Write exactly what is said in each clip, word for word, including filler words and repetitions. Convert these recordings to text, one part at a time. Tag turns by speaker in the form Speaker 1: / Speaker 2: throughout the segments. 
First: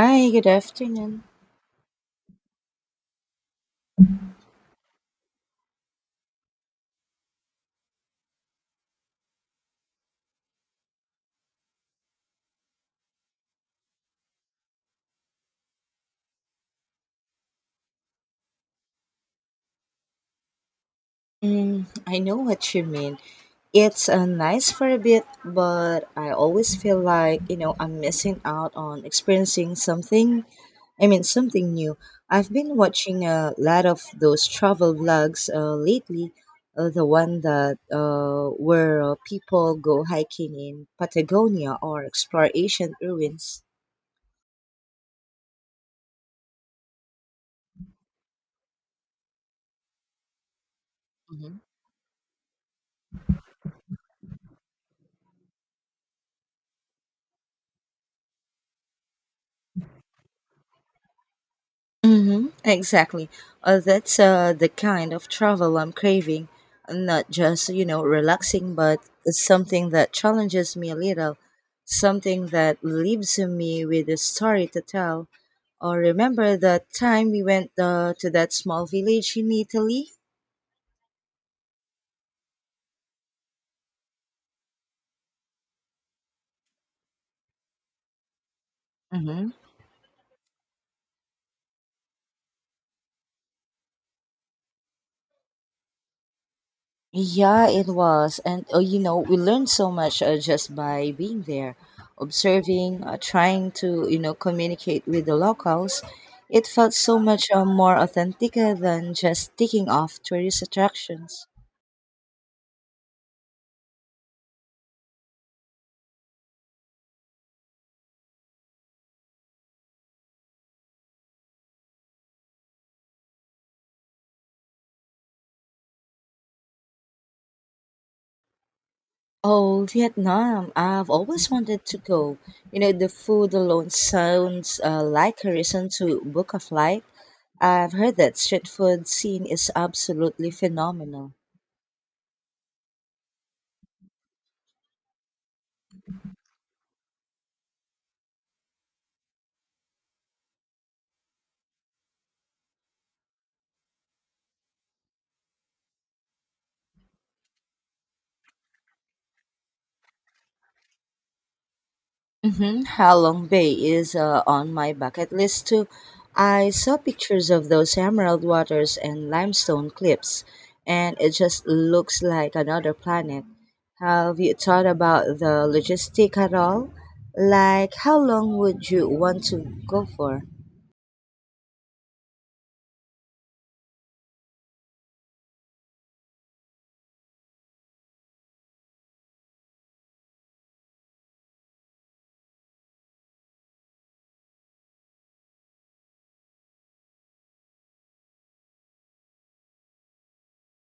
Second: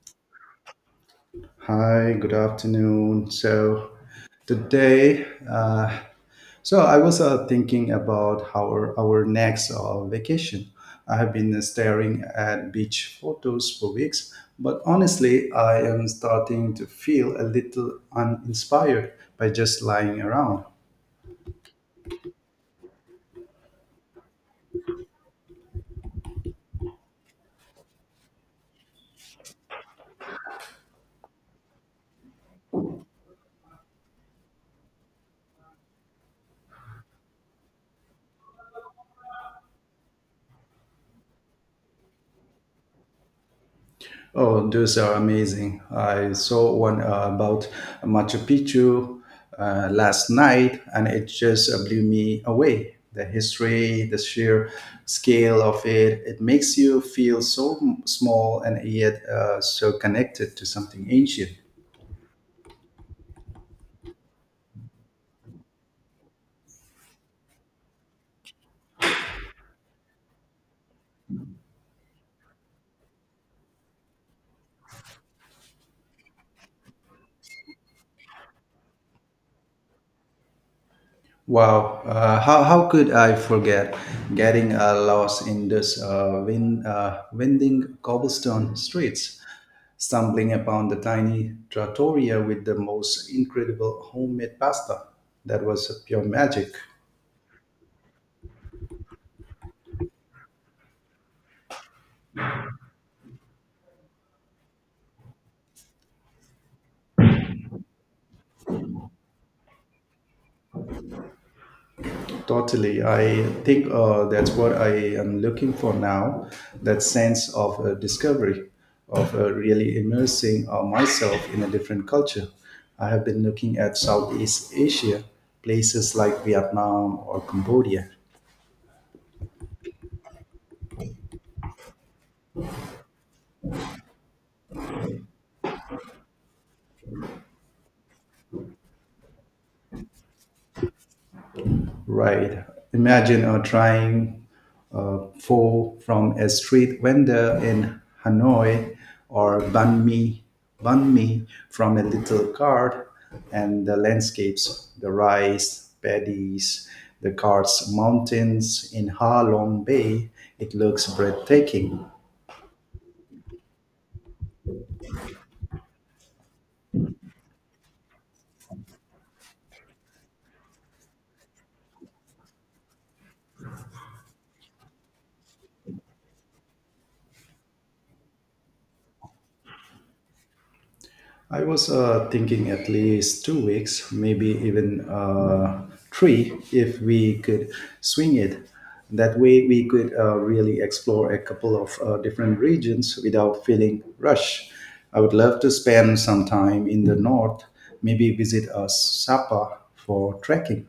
Speaker 1: Hi, good afternoon.
Speaker 2: Hi, good afternoon. So today, uh, so I was uh, thinking about our our next uh, vacation. I have been uh, staring at beach photos for weeks, but honestly, I am starting to feel a little uninspired by just lying around.
Speaker 1: Mm, I know what you mean. It's uh, nice for a bit, but I always feel like, you know, I'm missing out on experiencing something. I mean, something new. I've been watching a lot of those travel vlogs uh, lately. Uh, the one that uh, where uh, people go hiking in Patagonia or explore ancient ruins.
Speaker 2: Oh, those are amazing. I saw one uh, about Machu Picchu uh, last night, and it
Speaker 1: Mhm.
Speaker 2: just uh, blew me away. The history, the sheer scale of it, it makes you feel so m- small, and yet uh, so connected to something ancient.
Speaker 1: Mm-hmm, exactly. Uh, that's uh, the kind of travel I'm craving. Not just, you know, relaxing, but something that challenges me a little, something that leaves me with a story to tell. Or remember that time we went uh, to that small village in Italy?
Speaker 2: Wow, uh, how, how could I forget getting uh, lost in this uh, wind, uh, winding cobblestone streets?
Speaker 1: Mm-hmm.
Speaker 2: Stumbling upon the tiny trattoria with the most incredible homemade pasta. That was pure magic.
Speaker 1: Yeah, it was. And uh, you know, we learned so much uh, just by being there, observing, uh, trying to, you know, communicate with the locals. It felt so much uh, more authentic uh, than just ticking off tourist attractions.
Speaker 2: Totally. I think uh, that's what I am looking for now, that sense of uh, discovery, of uh, really immersing uh, myself in a different culture. I have been looking at Southeast Asia, places like Vietnam or Cambodia.
Speaker 1: Oh, Vietnam. I've always wanted to go. You know, the food alone sounds uh, like a reason to book a flight. I've heard that street food scene is absolutely phenomenal.
Speaker 2: Right. Imagine uh, trying uh, pho from a street vendor in Hanoi, or banh mi, banh mi from a little cart, and the landscapes, the rice paddies, the cart's mountains in Ha Long Bay. It looks breathtaking.
Speaker 1: Mm-hmm. Halong Bay is uh, on my bucket list too. I saw pictures of those emerald waters and limestone cliffs, and it just looks like another planet. Have you thought about the logistic at all? Like, how long would you want to go for?
Speaker 2: I was uh, thinking at least two weeks, maybe even uh, three, if we could swing it. That way, we could uh, really explore a couple of uh, different regions without feeling rushed. I would love to spend some time in the north, maybe visit uh, Sapa for trekking.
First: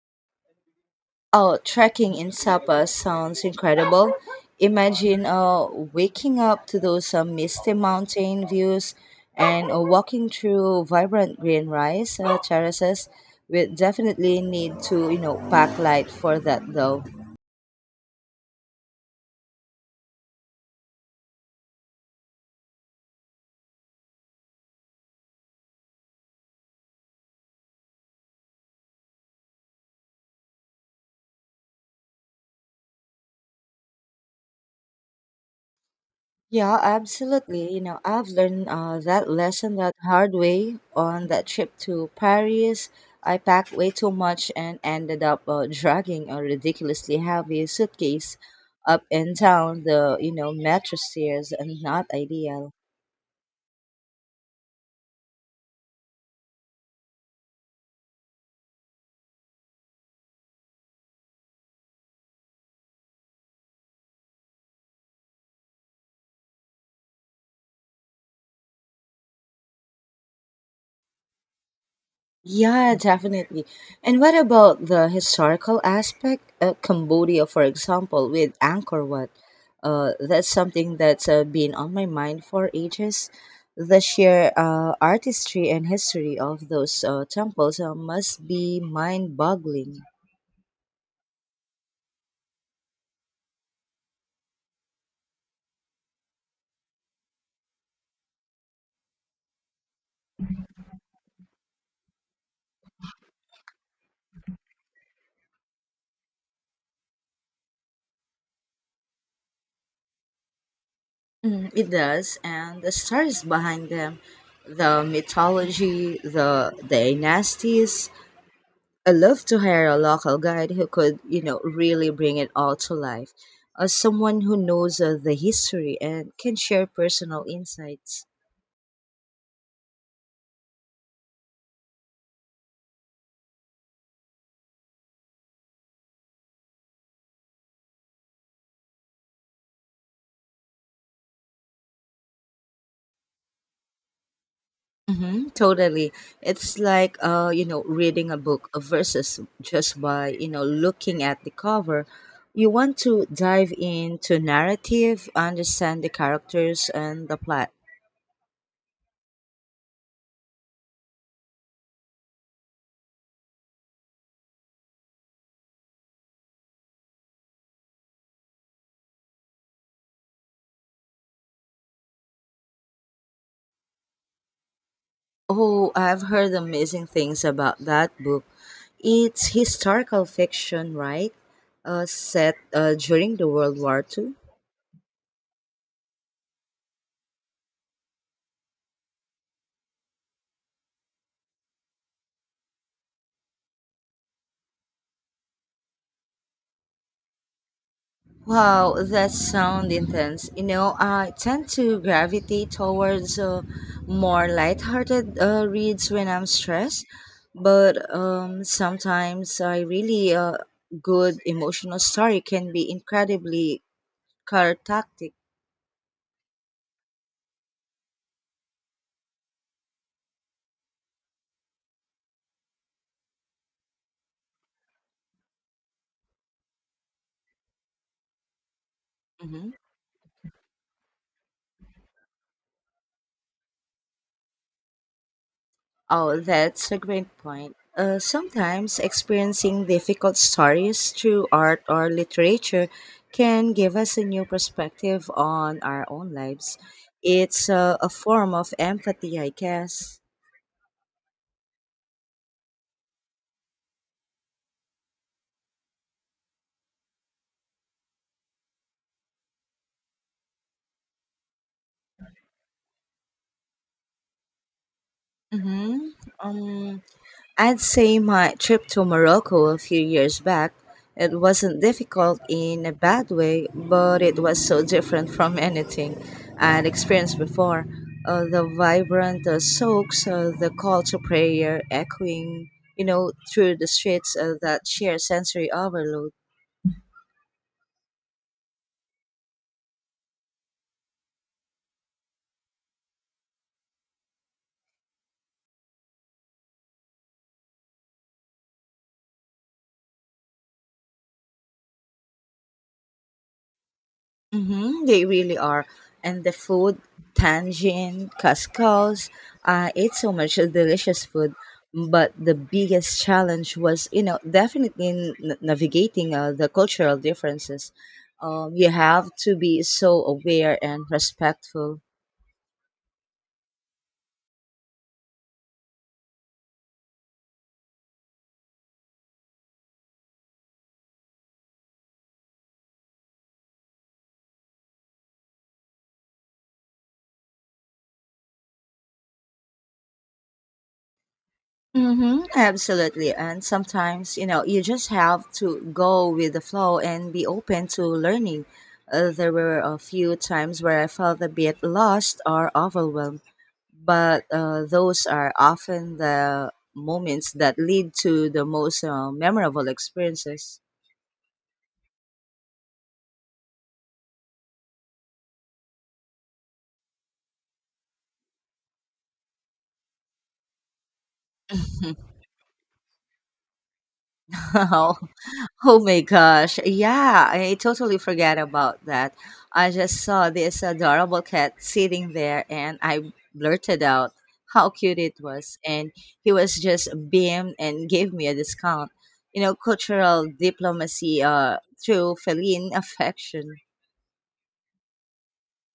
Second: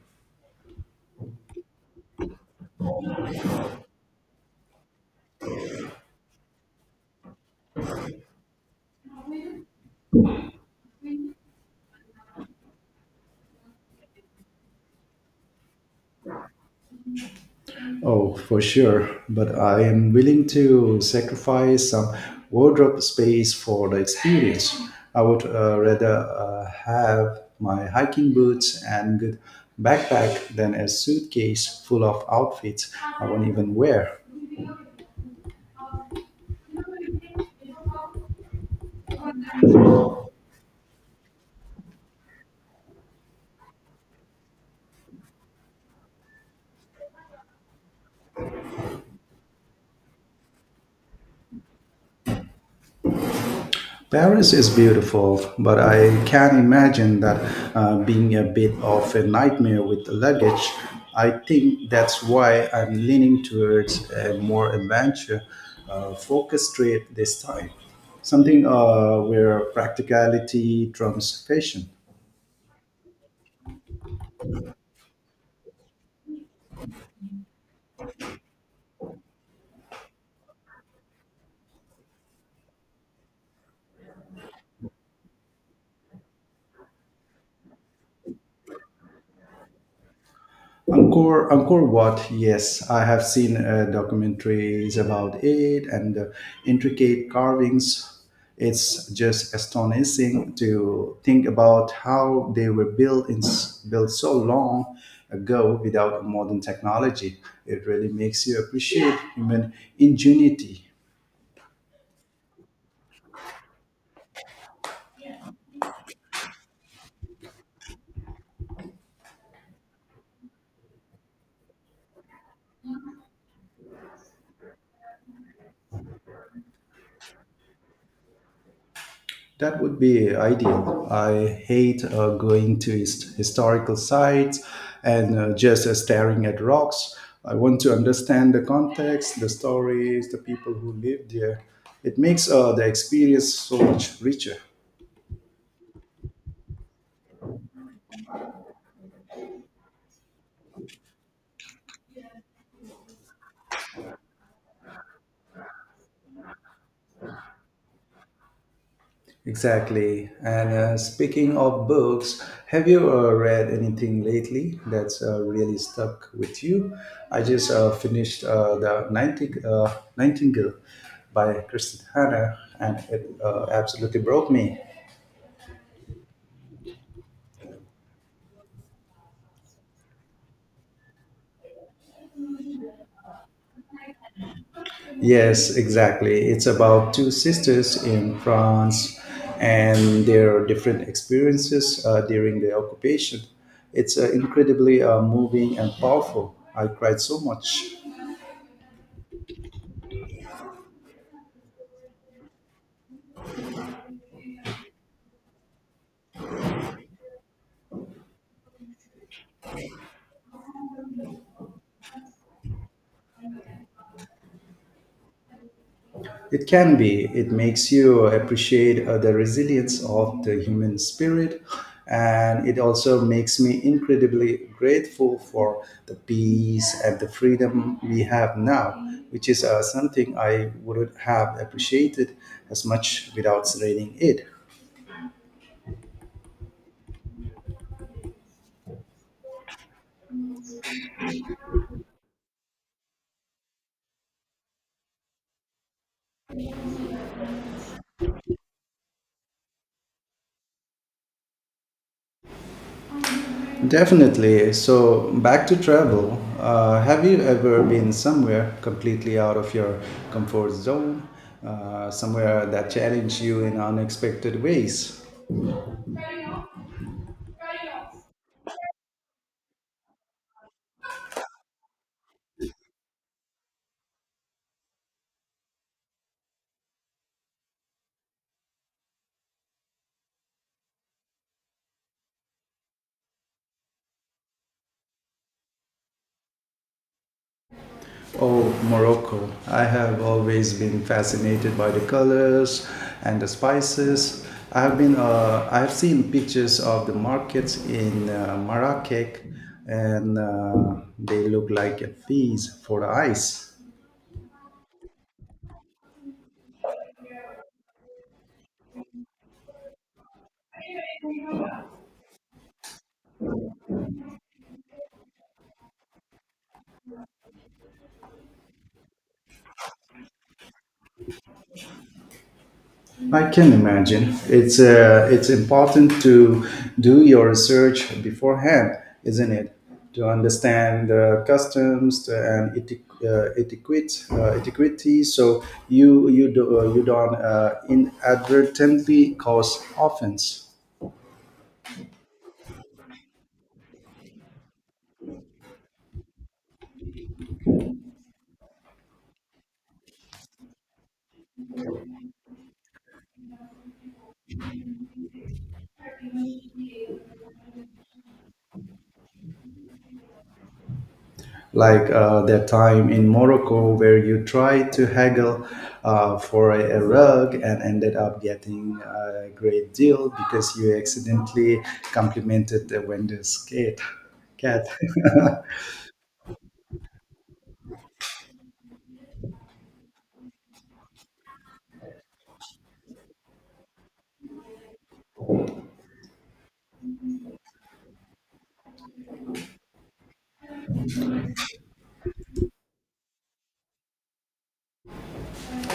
Speaker 1: Oh, trekking in Sapa sounds incredible. Imagine uh, waking up to those uh, misty mountain views and uh, walking through vibrant green rice uh, terraces. We definitely need to, you know, pack light for that though.
Speaker 2: Oh, for sure. But I am willing to sacrifice some wardrobe space for the experience. I would uh, rather uh, have my hiking boots and good backpack than a suitcase full of outfits I won't even wear.
Speaker 1: Yeah, absolutely. You know, I've learned uh, that lesson that hard way on that trip to Paris. I packed way too much and ended up uh, dragging a ridiculously heavy suitcase up and down the, you know, metro stairs and not ideal.
Speaker 2: Paris is beautiful, but I can imagine that uh, being a bit of a nightmare with the luggage. I think that's why I'm leaning towards a more adventure uh, focused trip this time. Something uh, where practicality trumps fashion.
Speaker 1: Yeah, definitely. And what about the historical aspect? Uh, Cambodia, for example, with Angkor Wat, uh, that's something that's uh, been on my mind for ages. The sheer uh, artistry and history of those uh, temples uh, must be mind-boggling.
Speaker 2: Angkor, Angkor Wat, yes, I have seen uh, documentaries about it and the intricate carvings. It's just astonishing to think about how they were built in, built so long ago without modern technology. It really makes you appreciate human ingenuity.
Speaker 1: Mm, it does, and the stories behind them, the mythology, the dynasties, I love to hire a local guide who could, you know, really bring it all to life. Uh, someone who knows uh, the history and can share personal insights.
Speaker 2: That would be ideal. I hate uh, going to his- historical sites and uh, just uh, staring at rocks. I want to understand the context, the stories, the people who lived there. It makes uh, the experience so much richer.
Speaker 1: Mm-hmm, totally. It's like, uh, you know, reading a book versus just by, you know, looking at the cover. You want to dive into narrative, understand the characters and the plot.
Speaker 2: Exactly. And uh, speaking of books, have you uh, read anything lately that's uh, really stuck with you? I just uh, finished uh, The Nighting- uh, Nightingale by Kristen Hanna, and it uh, absolutely broke me.
Speaker 1: Oh, I've heard amazing things about that book. It's historical fiction, right? Uh, set uh, during the World War Two.
Speaker 2: Yes, exactly. It's about two sisters in France and their different experiences uh, during the occupation. It's uh, incredibly uh, moving and powerful. I cried so much.
Speaker 1: Wow, that sound intense. You know, I tend to gravitate towards uh, more lighthearted uh, reads when I'm stressed, but um, sometimes I really uh, good emotional story can be incredibly cathartic.
Speaker 2: It can be. It makes you appreciate uh, the resilience of the human spirit. And it also makes me incredibly grateful for the peace and the freedom we have now, which is
Speaker 1: Mhm.
Speaker 2: uh, something I wouldn't have appreciated as much without reading it.
Speaker 1: Oh, that's a great point. Uh, sometimes experiencing difficult stories through art or literature can give us a new perspective on our own lives. It's uh, a form of empathy, I guess.
Speaker 2: Definitely. So, back to travel. Uh, have you ever been somewhere completely out of your comfort zone? Uh, somewhere that challenged you in unexpected ways?
Speaker 1: Mm-hmm. Um, I'd say my trip to Morocco a few years back, it wasn't difficult in a bad way, but it was so different from anything I'd experienced before. Uh, the vibrant uh, souks, uh, the call to prayer echoing, you know, through the streets, uh, that sheer sensory overload.
Speaker 2: Oh, Morocco. I have always been fascinated by the colors and the spices. I have been, uh, I have seen pictures of the markets in uh, Marrakech, and uh, they look like a feast for the eyes.
Speaker 1: Mm-hmm, they really are. And the food, tangine, couscous, I ate so much delicious food. But the biggest challenge was, you know, definitely n- navigating uh, the cultural differences. Um, you have to be so aware and respectful.
Speaker 2: I can imagine. It's uh, it's important to do your research beforehand, isn't it? To understand the customs and eti- uh, etiquette, uh, etiquette, so you you do, uh, you don't uh, inadvertently cause offense.
Speaker 1: Mm-hmm, absolutely. And sometimes, you know, you just have to go with the flow and be open to learning. Uh, there were a few times where I felt a bit lost or overwhelmed but uh, those are often the moments that lead to the most uh, memorable experiences.
Speaker 2: Like uh, that time in Morocco where you tried to haggle uh, for a, a rug and ended up getting a great deal because you accidentally complimented the vendor's cat. Cat.
Speaker 1: Oh, oh my gosh. Yeah, I totally forgot about that. I just saw this adorable cat sitting there and I blurted out how cute it was. And he was just beamed and gave me a discount. You know, cultural diplomacy uh, through feline affection.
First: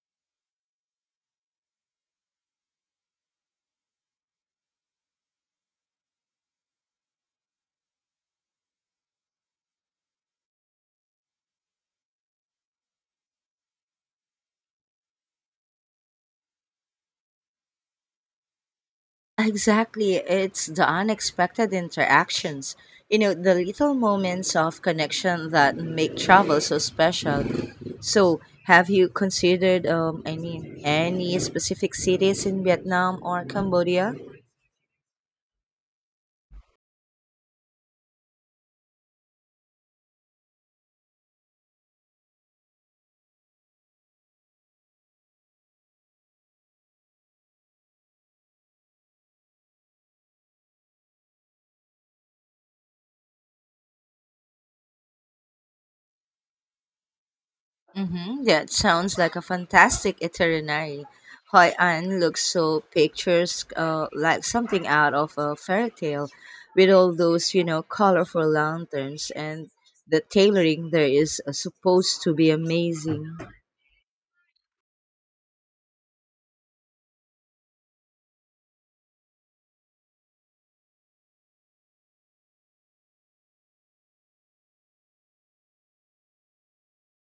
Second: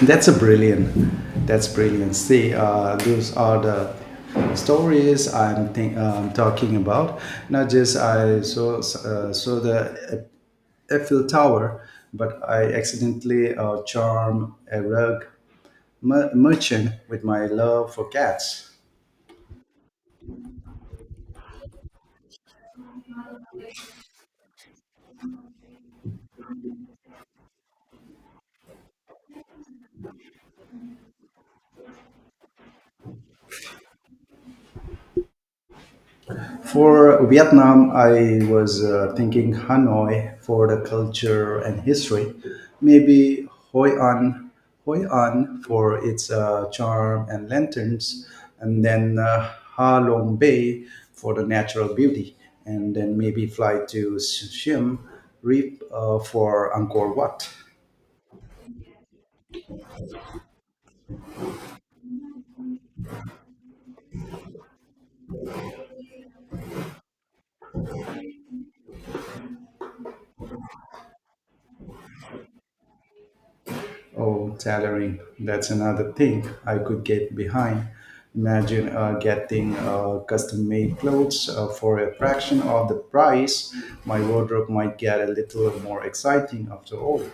Speaker 2: That's a brilliant. That's brilliant. See, uh, those are the stories I'm think, um, talking about. Not just I saw uh, saw the Eiffel Tower, but I accidentally uh, charm a rug mer- merchant with my love for cats.
Speaker 1: Exactly. It's the unexpected interactions, you know, the little moments of connection that make travel so special. So, have you considered, um, I mean, any specific cities in Vietnam or Cambodia?
Speaker 2: For Vietnam, I was uh, thinking Hanoi for the culture and history. Maybe Hoi An, Hoi An for its uh, charm and lanterns, and then uh, Ha Long Bay for the natural beauty, and then maybe fly to Siem Reap uh, for Angkor Wat.
Speaker 1: Mm-hmm. Yeah, it sounds like a fantastic itinerary. Hoi An looks so pictures uh, like something out of a fairy tale with all those, you know, colorful lanterns and the tailoring there is uh, supposed to be amazing.
Speaker 2: Oh, tailoring, that's another thing I could get behind. Imagine uh, getting uh, custom made clothes uh, for a fraction of the price. My wardrobe might get a little more exciting after all.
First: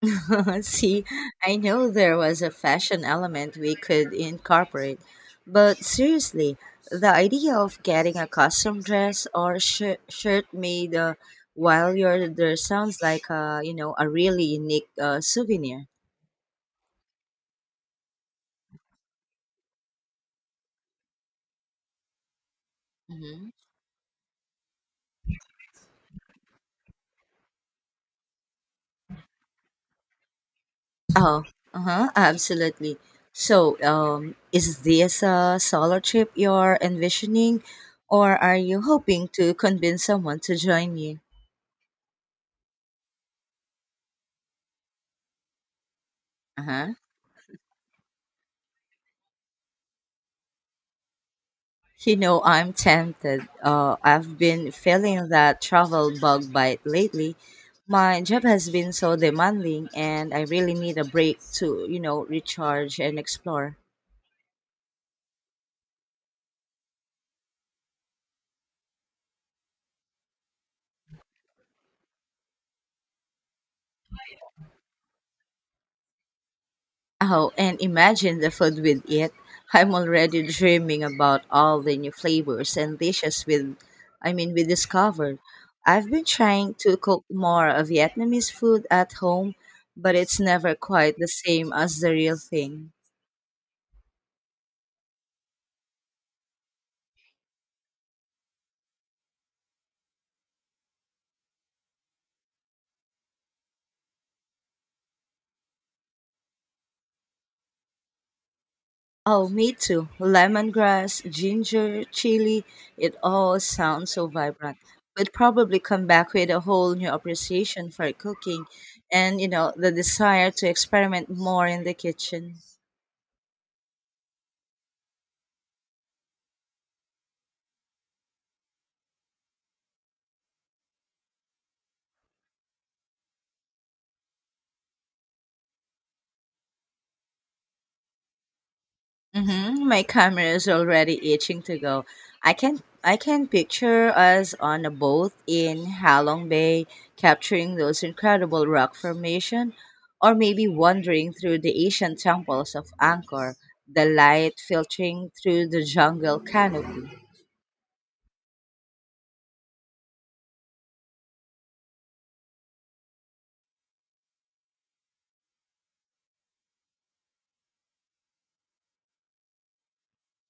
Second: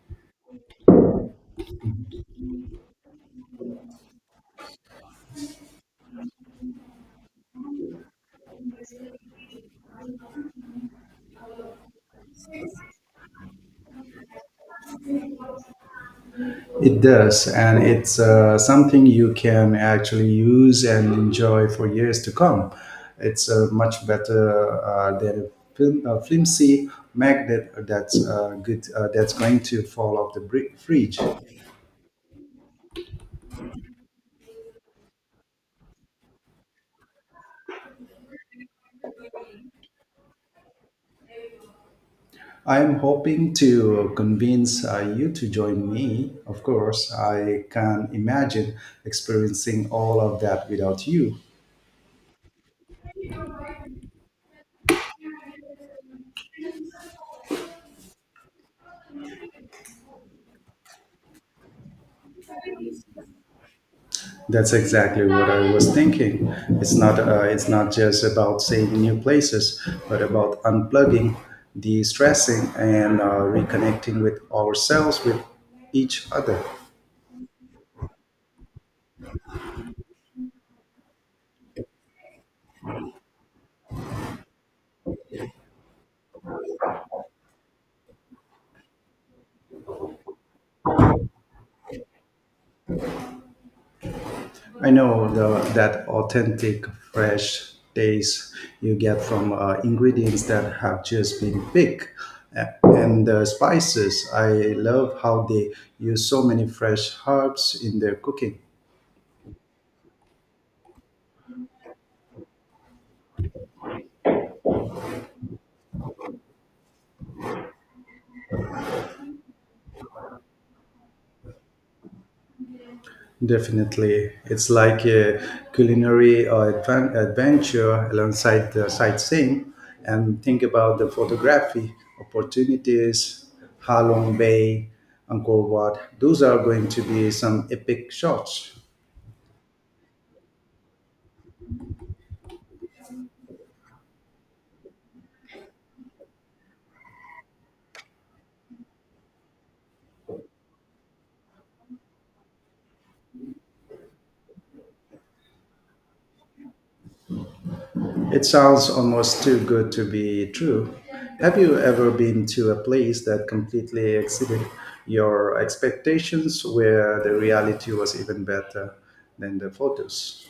Speaker 1: See, I know there was a fashion element we could incorporate, but seriously, the idea of getting a custom dress or shir- shirt made uh, while you're there sounds like a you know a really unique uh, souvenir.
Speaker 2: It does, and it's uh, something you can actually use and enjoy for years to come. It's
Speaker 1: Hmm.
Speaker 2: uh, much better uh, than a, flim- a flimsy magnet that's uh, good uh, that's going to fall off the bri- fridge.
Speaker 1: Oh, uh-huh, absolutely. So, um, is this a solo trip you're envisioning, or are you hoping to convince someone to join you?
Speaker 2: I am hoping to convince uh, you to join me. Of
Speaker 1: Uh huh.
Speaker 2: course, I can imagine experiencing all of that without you.
Speaker 1: You know, I'm tempted. Uh, I've been feeling that travel bug bite lately. My job has been so demanding, and I really need a break to, you know, recharge and explore.
Speaker 2: That's exactly what I was thinking. It's not uh, it's not just about seeing new places, but about unplugging, de-stressing, and uh, reconnecting with ourselves, with each other.
Speaker 1: Oh, and imagine the food we'd eat. I'm already dreaming about all the new flavors and dishes with, I mean, we discovered. I've been trying to cook more of Vietnamese food at home, but it's never quite the same as the real thing.
Speaker 2: I know the, that authentic, fresh taste you get from uh, ingredients that have just been picked. A- And the spices, I love how they use so many fresh herbs in their cooking.
Speaker 1: Oh, me too. Lemongrass, ginger, chili, it all sounds so vibrant. We'd probably come back with a whole new appreciation for cooking and, you know, the desire to experiment more in the kitchen.
Speaker 2: Definitely. It's like a culinary uh, adven- adventure alongside the sightseeing. And think about the photography opportunities, Halong Bay, Angkor Wat. Those are going to be some epic shots.
Speaker 1: Mm-hmm. My camera is already itching to go. I can I can picture us on a boat in Halong Bay capturing those incredible rock formation, or maybe wandering through the ancient temples of Angkor, the light filtering through the jungle canopy.
Speaker 2: It sounds almost too good to be true. Have you ever been to a place that completely exceeded your expectations, where the reality was even better than the photos?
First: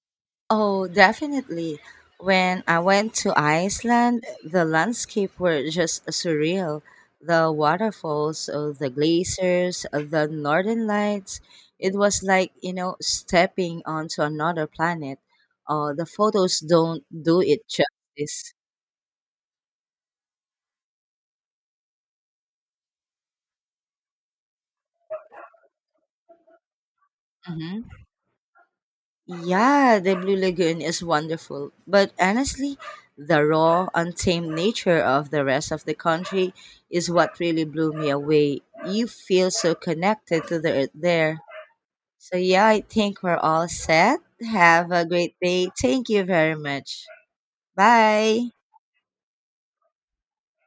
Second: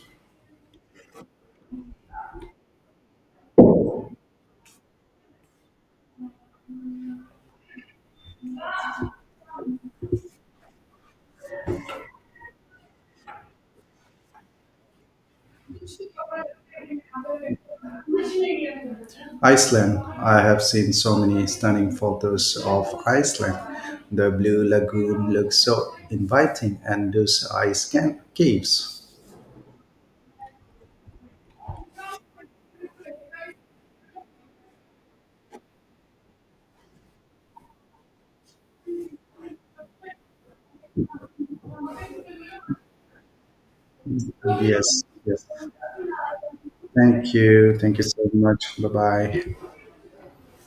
Speaker 1: Oh, definitely. When I went to Iceland, the landscape were just surreal. The waterfalls, uh, the glaciers, uh, the northern lights. It was like, you know, stepping onto another planet. Uh, the photos don't do it justice.
Speaker 2: Iceland. I have seen so many stunning photos of Iceland. The Blue Lagoon looks so inviting, and those ice
Speaker 1: Mm-hmm.
Speaker 2: ca- caves.
Speaker 1: Yeah, the Blue Lagoon is wonderful, but honestly, the raw, untamed nature of the rest of the country is what really blew me away. You feel so connected to the earth there. So, yeah, I think we're all set. Have
Speaker 2: Yes,
Speaker 1: a great
Speaker 2: yes.
Speaker 1: day. Thank you very much.
Speaker 2: Thank you. Thank you so
Speaker 1: Bye.
Speaker 2: much. Bye bye.